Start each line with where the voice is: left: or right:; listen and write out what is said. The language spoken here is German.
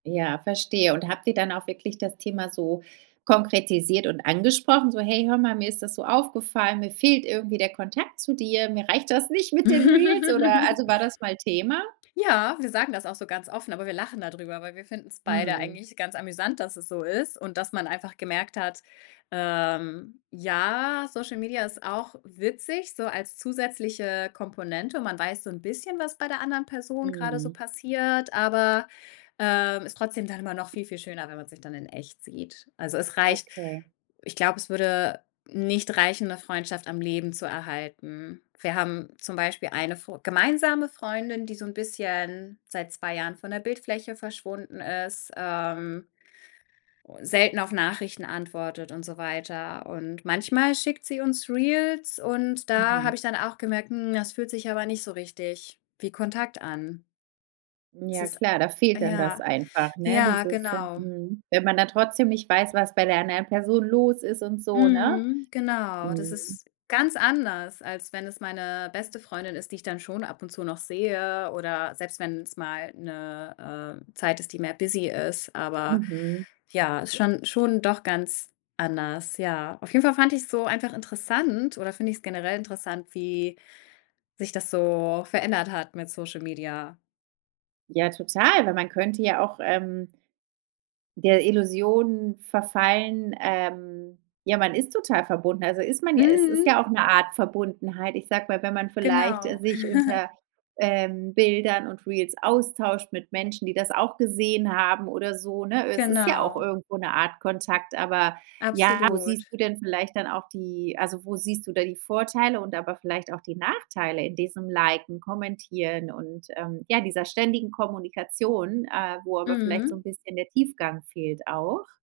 right: Ja, verstehe, und habt ihr dann auch wirklich das Thema so konkretisiert und angesprochen? So: „Hey, hör mal, mir ist das so aufgefallen, mir fehlt irgendwie der Kontakt zu dir, mir reicht das nicht mit den Reels“, oder also, war das mal Thema?
left: Ja, wir sagen das auch so ganz offen, aber wir lachen da drüber, weil wir finden‘s beide
right: Mhm.
left: eigentlich ganz amüsant, dass es so ist und dass man einfach gemerkt hat, ähm ja, Social Media ist auch witzig so als zusätzliche Komponente. Man weiß so ‘n bisschen, was bei der anderen Person grade so
right: Mhm.
left: passiert, aber, ähm, ist trotzdem dann immer noch viel, viel schöner, wenn man sich dann in echt sieht. Also, es reicht
right: Okay.
left: ich glaube, es würde nicht reichen, ‘ne Freundschaft am Leben zu erhalten. Wir haben zum Beispiel eine Fr gemeinsame Freundin, die so ‘n bisschen seit 2 Jahren von der Bildfläche verschwunden ist, ähm, u selten auf Nachrichten antwortet und so weiter, und manchmal schickt sie uns Reels und da
right: Mhm.
left: habe ich dann auch gemerkt, hm, es fühlt sich aber nicht so richtig wie Kontakt an. Es
right: Ja
left: ist
right: klar, da fehlt dann das
left: ja,
right: einfach, ne,
left: ja,
right: dieses sen
left: genau.
right: mhm. Wenn man dann trotzdem nicht weiß, was bei der anderen Person los ist und so, ne?
left: Mhm, genau. Das
right: Mhm.
left: ist ganz anders, als wenn es meine beste Freundin ist, die ich dann schon ab und zu noch sehe oder selbst wenn‘s mal ‘ne, äh, Zeit ist, die mehr busy ist. Aber
right: Mhm.
left: ja, ist schon schon doch ganz anders, ja. Auf jeden Fall fand ich‘s so einfach interessant oder finde ich‘s generell interessant, wie sich das so verändert hat mit Social Media.
right: Ja, total, weil man könnte ja auch, ähm der Illusion verfallen, ähm ja, man ist total verbunden, also ist man ja es ist
left: Mhm.
right: ja auch ‘ne Art Verbundenheit. Ich sage mal, wenn man vielleicht, äh,
left: Genau.
right: sich unter, ähm, Bildern und Reels austauscht mit Menschen, die das auch gesehen haben oder so, ne? Es ist ja auch
left: Genau.
right: irgendwo ‘ne Art Kontakt, aber ja, wo siehst
left: Absolut.
right: du denn vielleicht dann auch die also, wo siehst du da die Vorteile und aber vielleicht auch die Nachteile in diesem Liken, Kommentieren und, ähm, ja, dieser ständigen Kommunikation, äh, wo aber vielleicht so
left: Mhm.
right: ‘n bisschen der Tiefgang fehlt auch?